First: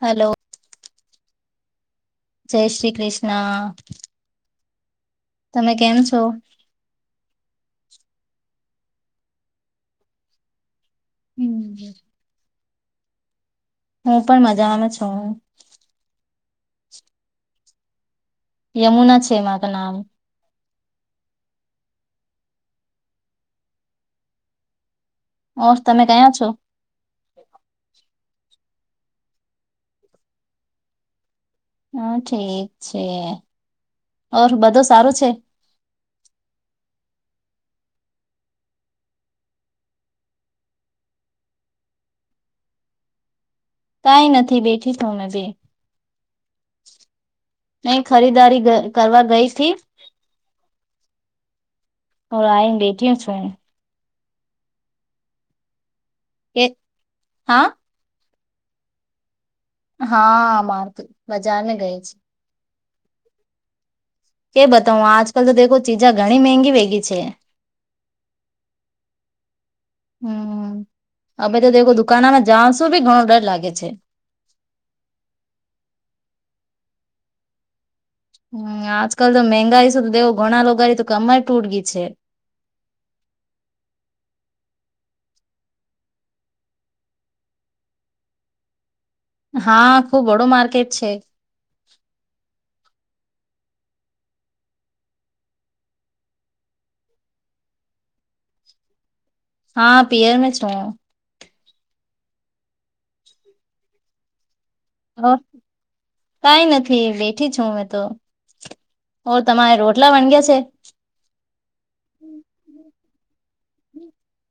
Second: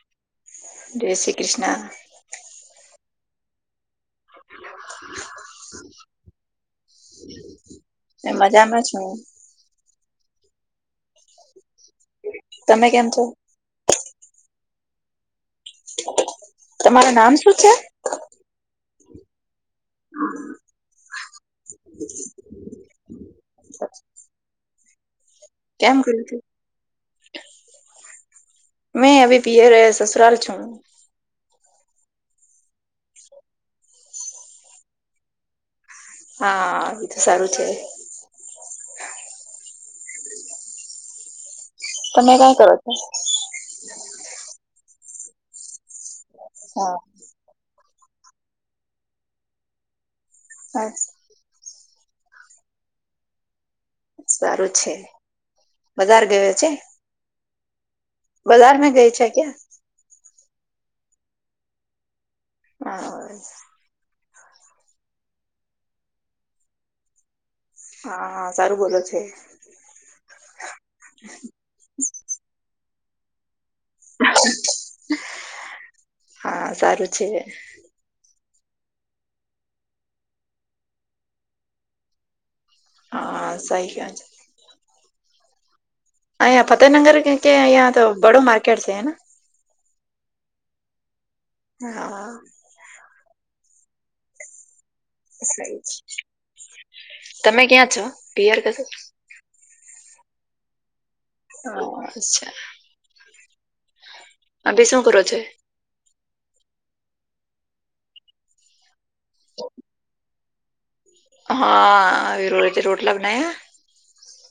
હાલો. જય શ્રી કૃષ્ણ. જય શ્રી કૃષ્ણ. તમે કેમ છો? મેં મજામાં છું. હમ તમે કેમ છો? હું પણ મજામાં છું. તમારું નામ શું છે? યમુના છે મારું નામ. હા ઓર કેમ તમે કયું ક્યા તું છો? હું હવે પિયરે સસરાલ છું. હા, ઠીક છે. ઓર બધું સારું છે? હા, સારું છે. તમે કઈ કરો? કંઈ નથી બેઠી હુ મેભી. હા. કઈ ખરીદારી કરવા ગઈ તી? [unintelligible] ઓર આઈ બેટિયા છું. સારું છે, વધારે એ, હા? બજાર મે ગઈ છે, ક્યા? હા, મારતું બજાર ને ગઈ છે. હા. કે બતાવ આજકાલ તો દેખો ચીજા ઘણી મંગી વેગી છે. હા, સારું બોલો છે. હમ, હ. હવે તો [unintelligible] જાઉશું, ભી ઘણો ડર લાગે છે. હા, સારું છે. હમ, આજકાલ તો મંગાઈ સુધ દેવ ઘણા [unintelligible] તો કમ જ તૂટ ગઈ છે. હા, સહી કહે છે. હા, યા ફતેહનગર કે [unintelligible] બડો માર્કેટ છે, હે. હા, ખુબ વડું માર્કેટ છે. હા. [unintelligible] તમે ક્યાં છો? પિયર કશે? હા, પિયર મે છું હું. હા, અચ્છા. [unintelligible] બે શું? કરો હ, છો કંઈ નથી, બેઠી છું અમે તો. ઓ તમારે રોટલા [unintelligible] છે. હા [unintelligible] રોટલા બનાયા.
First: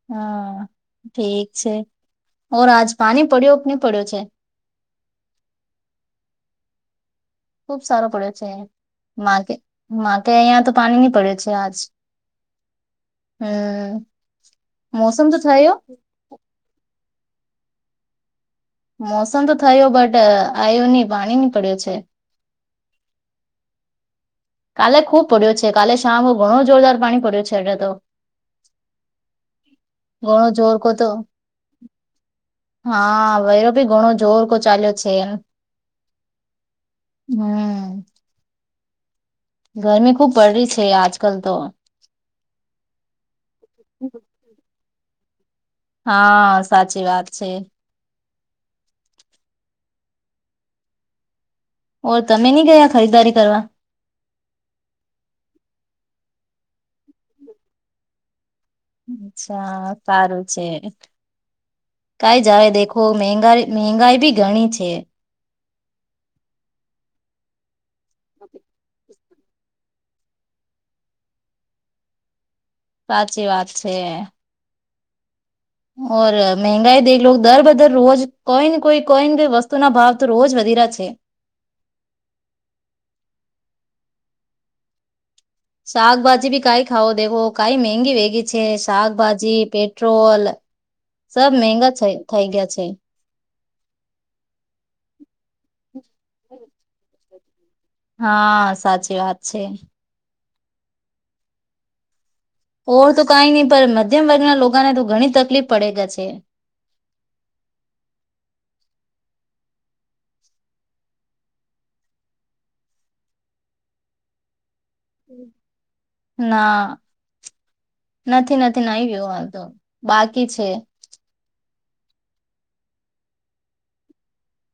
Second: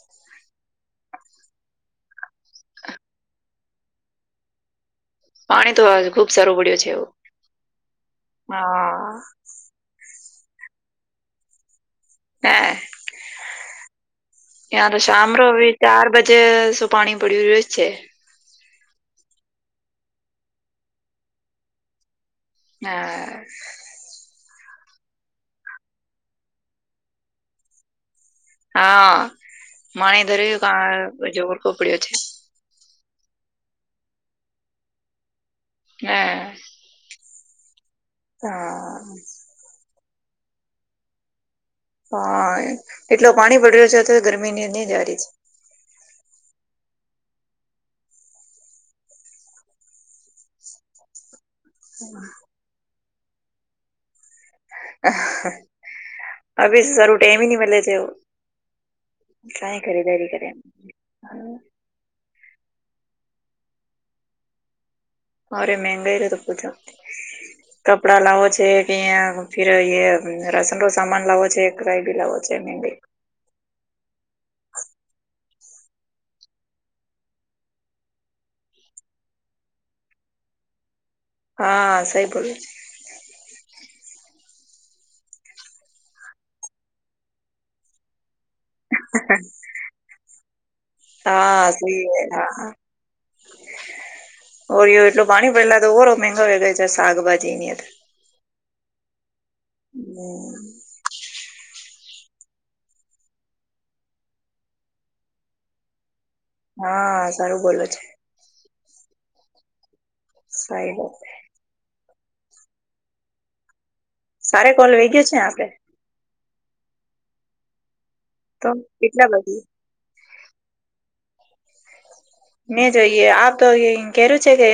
હા, ઠીક છે. ઓર આજ પાણી પડ્યો કે ની પડ્યો છે? પાણી તો આ ખુબ સારું પડ્યો છે, એવો. ખુબ સારો પડ્યો, છે, માટે માટે અહિયાં તો પાણી નહીં પડે છે, આજે. હે [unintelligible] મોસમ તો થયો ચાર [unintelligible] બજે શું પાણી પડ્યું રહ્યું છે. મોસમ તો થયો, બટ આયો ની. પાણી ની પડ્યો છે. હા. કાલે ખુબ પડ્યો છે, કાલે [unintelligible] ઘણો જોરદાર પાણી પડ્યું છે, એટલે તો હા, મારા ધરે ઘણો જોર કો તો પણ જોર માં પડયો છે. હા, વેરો ભી ઘણો જોર કો ચાલ્યો છે, એમ. હા. હમ. હા. [unintelligible] ગરમી ખૂબ પડ રહી છે, આજકાલ તો હા, એટલો પાણી પડ રહ્યો છે, [unintelligible] ગરમી ની અ ન જારી છે. હા, સાચી વાત છે. ઓર તમે નહીં ગયા ખરીદારી કરવા? અભી સારું [unintelligible] [inaudible] કઈ અચ્છા, ખરીદારી સારું કરે છે. કઈ જાય [unintelligible] મગાઈ બી ઘણી છે. મારે મંગાઈ [inaudible] કપડા લાવો છે, કે ફિર રાસનનો સામાન લાવો છે, કાય બી લાવો છે, [unintelligible] સાચી વાત છે. ઓર મંગાઈ દેખલો દર બદર રોજ કોઈ ને કોઈ કોઈ નેઈ વસ્તુ ના ભાવ તો રોજ વધીરા છે. હા, સઈ બોલો. શાકભાજી બી કંઈ [unintelligible] દેવો કંઈ મંગી વેગી છે. છે. શાકભાજી પેટ્રોલ સબ હા મગા સહી હા થઈ હા ગયા છે. ઓરિયો એટલું પાણી પડેલા તો ઓરો મંગા હોય ગયા છે, શાકભાજીની હા, સાચી વાત છે. [inaudible] ઓર તો કઈ નહી પણ મધ્યમ વર્ગના લોકોને તો ઘણી તકલીફ પડે [unintelligible] છે. હા સારું બોલો છે. [inaudible] [inaudible] ના નથી તો નથી નાઈ કેટલા ગયો બધી વાંધો બાકી છે મે જોઈએ આપ તો [inaudible] કેરું છે કે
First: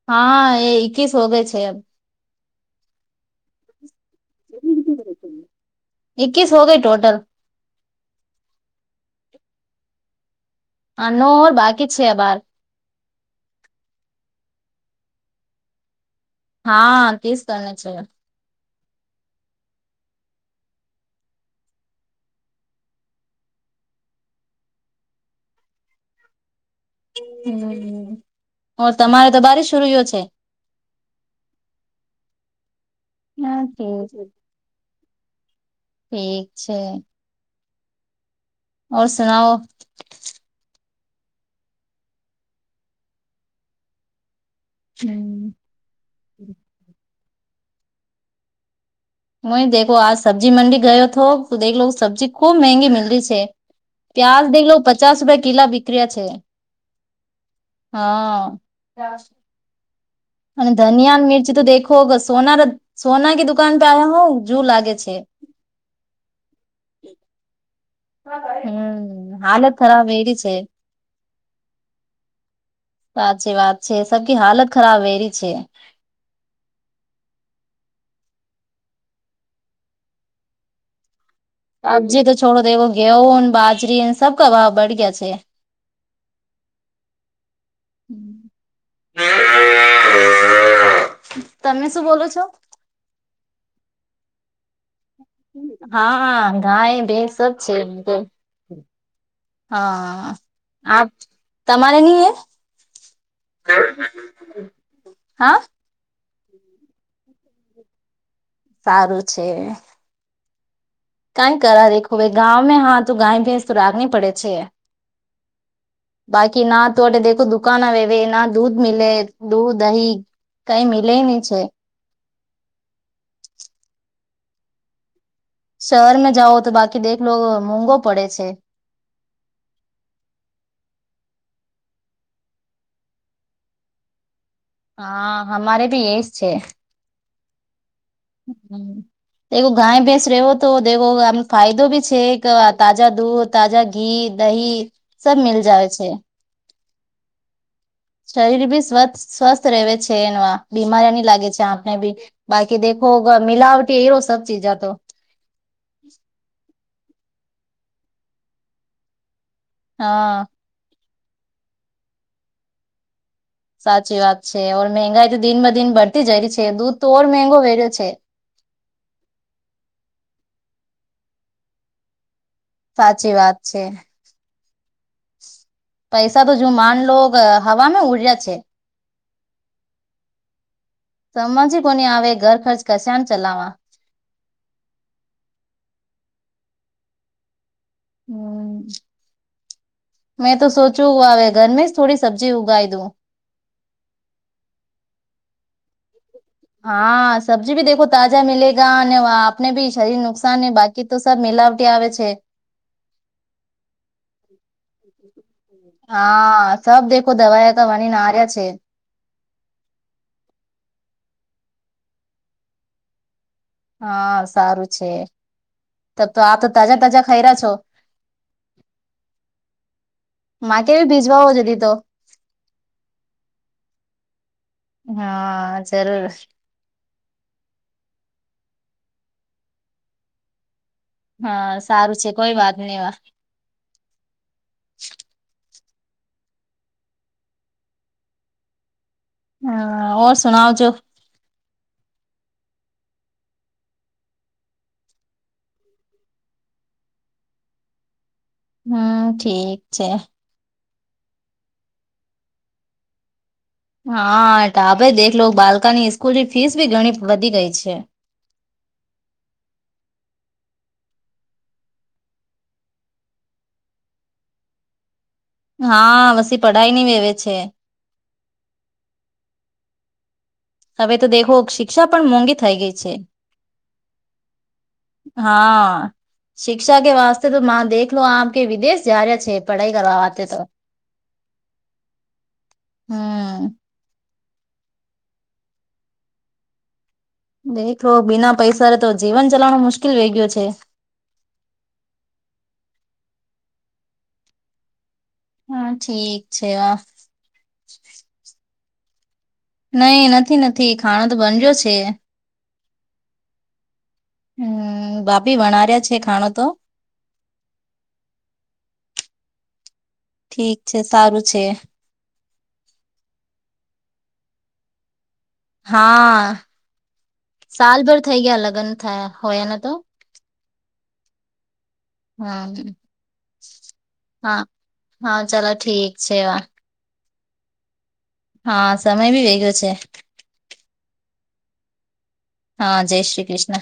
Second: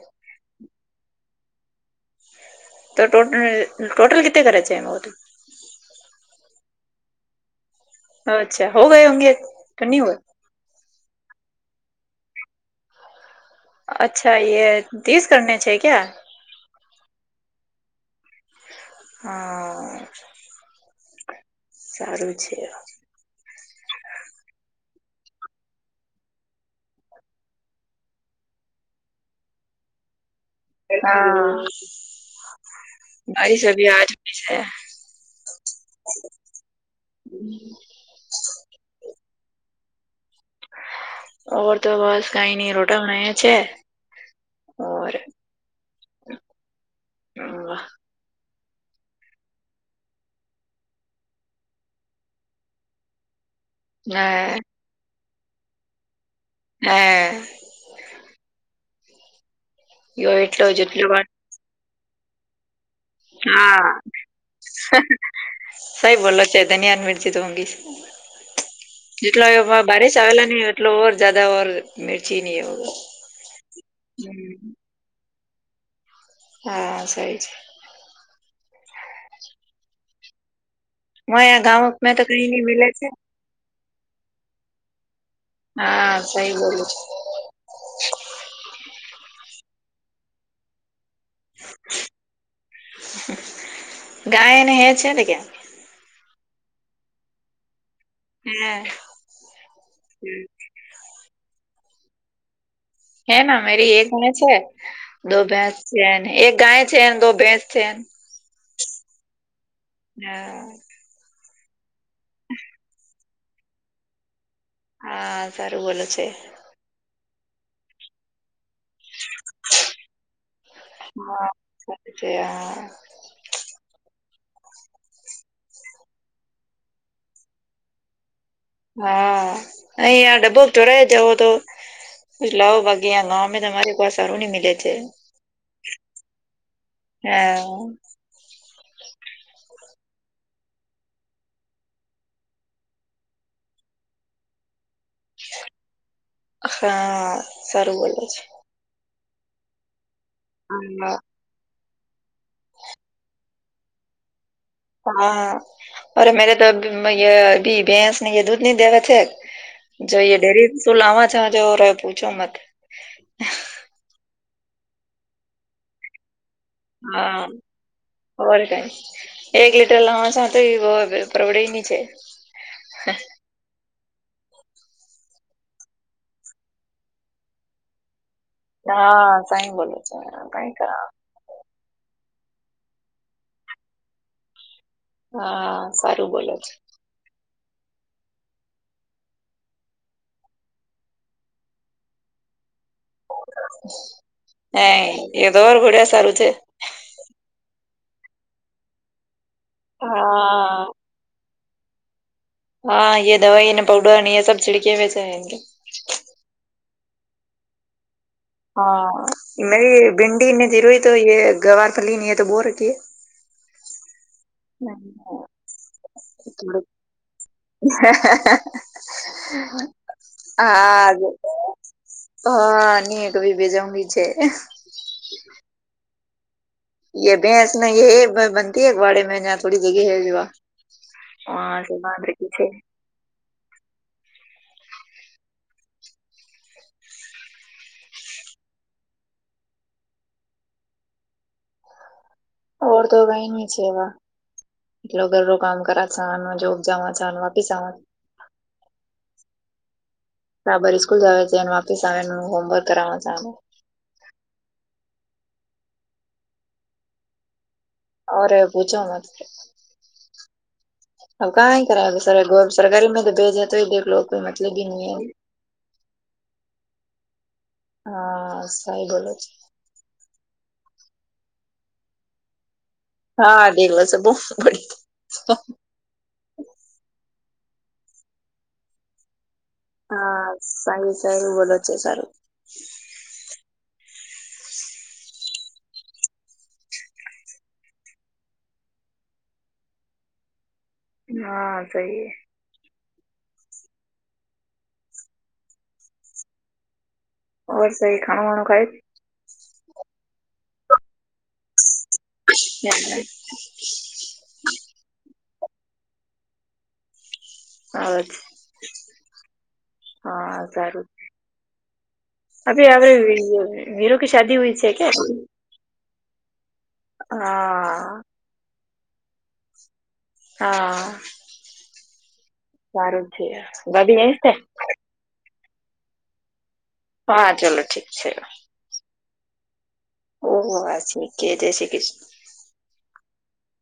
[unintelligible] [unintelligible] [unintelligible] [unintelligible] [unintelligible] [unintelligible] [unintelligible] [unintelligible] હા સારું છે. [unintelligible] [unintelligible] ઠીક છે. હમ [unintelligible] [unintelligible] ઓર હમ્મ. [unintelligible] ને [unintelligible] હે હા યો એટલો જેટલો હા [unintelligible] [unintelligible] હમ હાલત ખરાબ વેરી છે [unintelligible] [unintelligible] [unintelligible] મ [unintelligible] [unintelligible] તમે શું બોલો છો? [unintelligible] ક્યાં [unintelligible] હે [unintelligible] હે હા [unintelligible] સારું છે. [unintelligible] [unintelligible] [unintelligible] [unintelligible] મિલે હી નહી છે [unintelligible] [unintelligible] [unintelligible] [unintelligible] [unintelligible] [unintelligible] [inaudible] [unintelligible] [unintelligible] [unintelligible] શરીર ભી સ્વથ સ્વસ્થ રહે છે એમાં બીમારની લાગે છે આમ. હ ભી બાકી દેખો મિલાવટી એરો સબ ચીજા તો હા અરે મેરે તો અભી ભેંસને એ દૂધ નહી દેવે છે. જોઈએ હા ડેરી શું લાવા જવા જેવો રહ પૂછો મત. સાચી વાત છે ઓર મંગાઈ તો દિન બ દિન બઢતી જઈ રહી છે દૂધ તો ઓર મંગો વે રહ્યો છે. ઓર કઈ એક લીટર લાવાસા તે અ પરવડેની છે. સાચી વાત છે. પૈસા તો જુમાન લોગ હવામાં ઉડ્યા છે. હા સાઈ બોલો છો કઈ કર. સમજ કોની આવે ઘર ખર્ચ કશેમ ચલાવા હા સારું બોલે છે. હમ મેં તો સોચું હવે ઘરમે જ થોડી સબ્જી ઉગાવી દઉ. હાય એ તમ ઘડિયા સારું છેે હા સબ્જી ભી દેખો તાજા મિલેગા અને આપને ભી શરીર નુકસાન હા. બાકી એ તો સબ મેલાવટી આવે છે. હા યે દવાઈ ને પાવડર અને એ સબ છીડકે મે સે આયેંગે. હા સબ દેખો દવાઈ તો વણી ના આર્યા છે. હા મેરી ભિન્ડી ની ધીરઈ તો એ ગવાર ફલીની એ તો બો રખીએ હા સારું છે ત તો આપ તો તાજા તાજા ખાઈ રહ્યા છો. માં કે બી હા. ભીજવાઓ જદી તો હા ની એતો બે બે જણ ભી છે. હા જરૂર. યે ભેંસ ન યે બનતી એક વાડે મે જહા થોડી જગ્યા હે જ અ હા શો સારું માં બેઠી છે. [inaudible] હા ઓર સુણાવજો. ઓર તો [unintelligible] છેવા. એટલો ઘરડ કામ કર છ જોક જાવા છાલ વાપીસ આવા. હમ ઠીક છે. [unintelligible] સ્કૂલ જાવે કેને વાપીસ આવે હોમવર્ક કરાવા ચાલે. હા ટા આપે દેખલો બાલકાની સ્કૂલ ની ફીસ ભી ઘણી વધી ગઈ છે. અરે પૂજા મા હ કાં કરાવ સર સરકારીમાં તો ભેજે તો દેખલો લો કોઈ મતલબ હી નહીં હે. હા પસી પઢાઈ નહી વેવે છે. હા સઈ બોલે છે. હવે તો દેખો શિક્ષા પણ મોંઘી થઈ ગઈ છે. હા દેવસો બોહ બડી. હા શિક્ષા કે વાસ્તે તો મા દેખલો આપ કે વિદેશ જ્યારે છે. પઢાઈ કરવા વાતે હા તો સાહે સારું બોલો છે સારું. હમ. દેખો બિના પૈસા ર તો જીવન ચલાવવાનું મુશ્કેલ વે ગયુ છે. હા સહી. હા ઠીક છે વા. ઓય સે ખાણું વાણું ખાય. નહી નથી નથી ખાણો તો બનજ્યો છે. [inaudible] હમ ભાભી વણાર્યો છે ખાણો તો. હ જ હા ઠીક છે સારું. છે અભી અભી વિરુ કી શાદી હુયી છે કે. હા સાલભર હા થઈ ગયા લગ્ન થયા હોય એના તો. હા હમ સારું જ છે ભા ભીએ છે. હા હા ચાલો ઠીક છે વા હા ચાલો ઠક છે. હા સમય બી વે ગયો છે. ઓહ હ શીખે જય શ કૃષ્ણ હા જય શ્રી કૃષ્ણ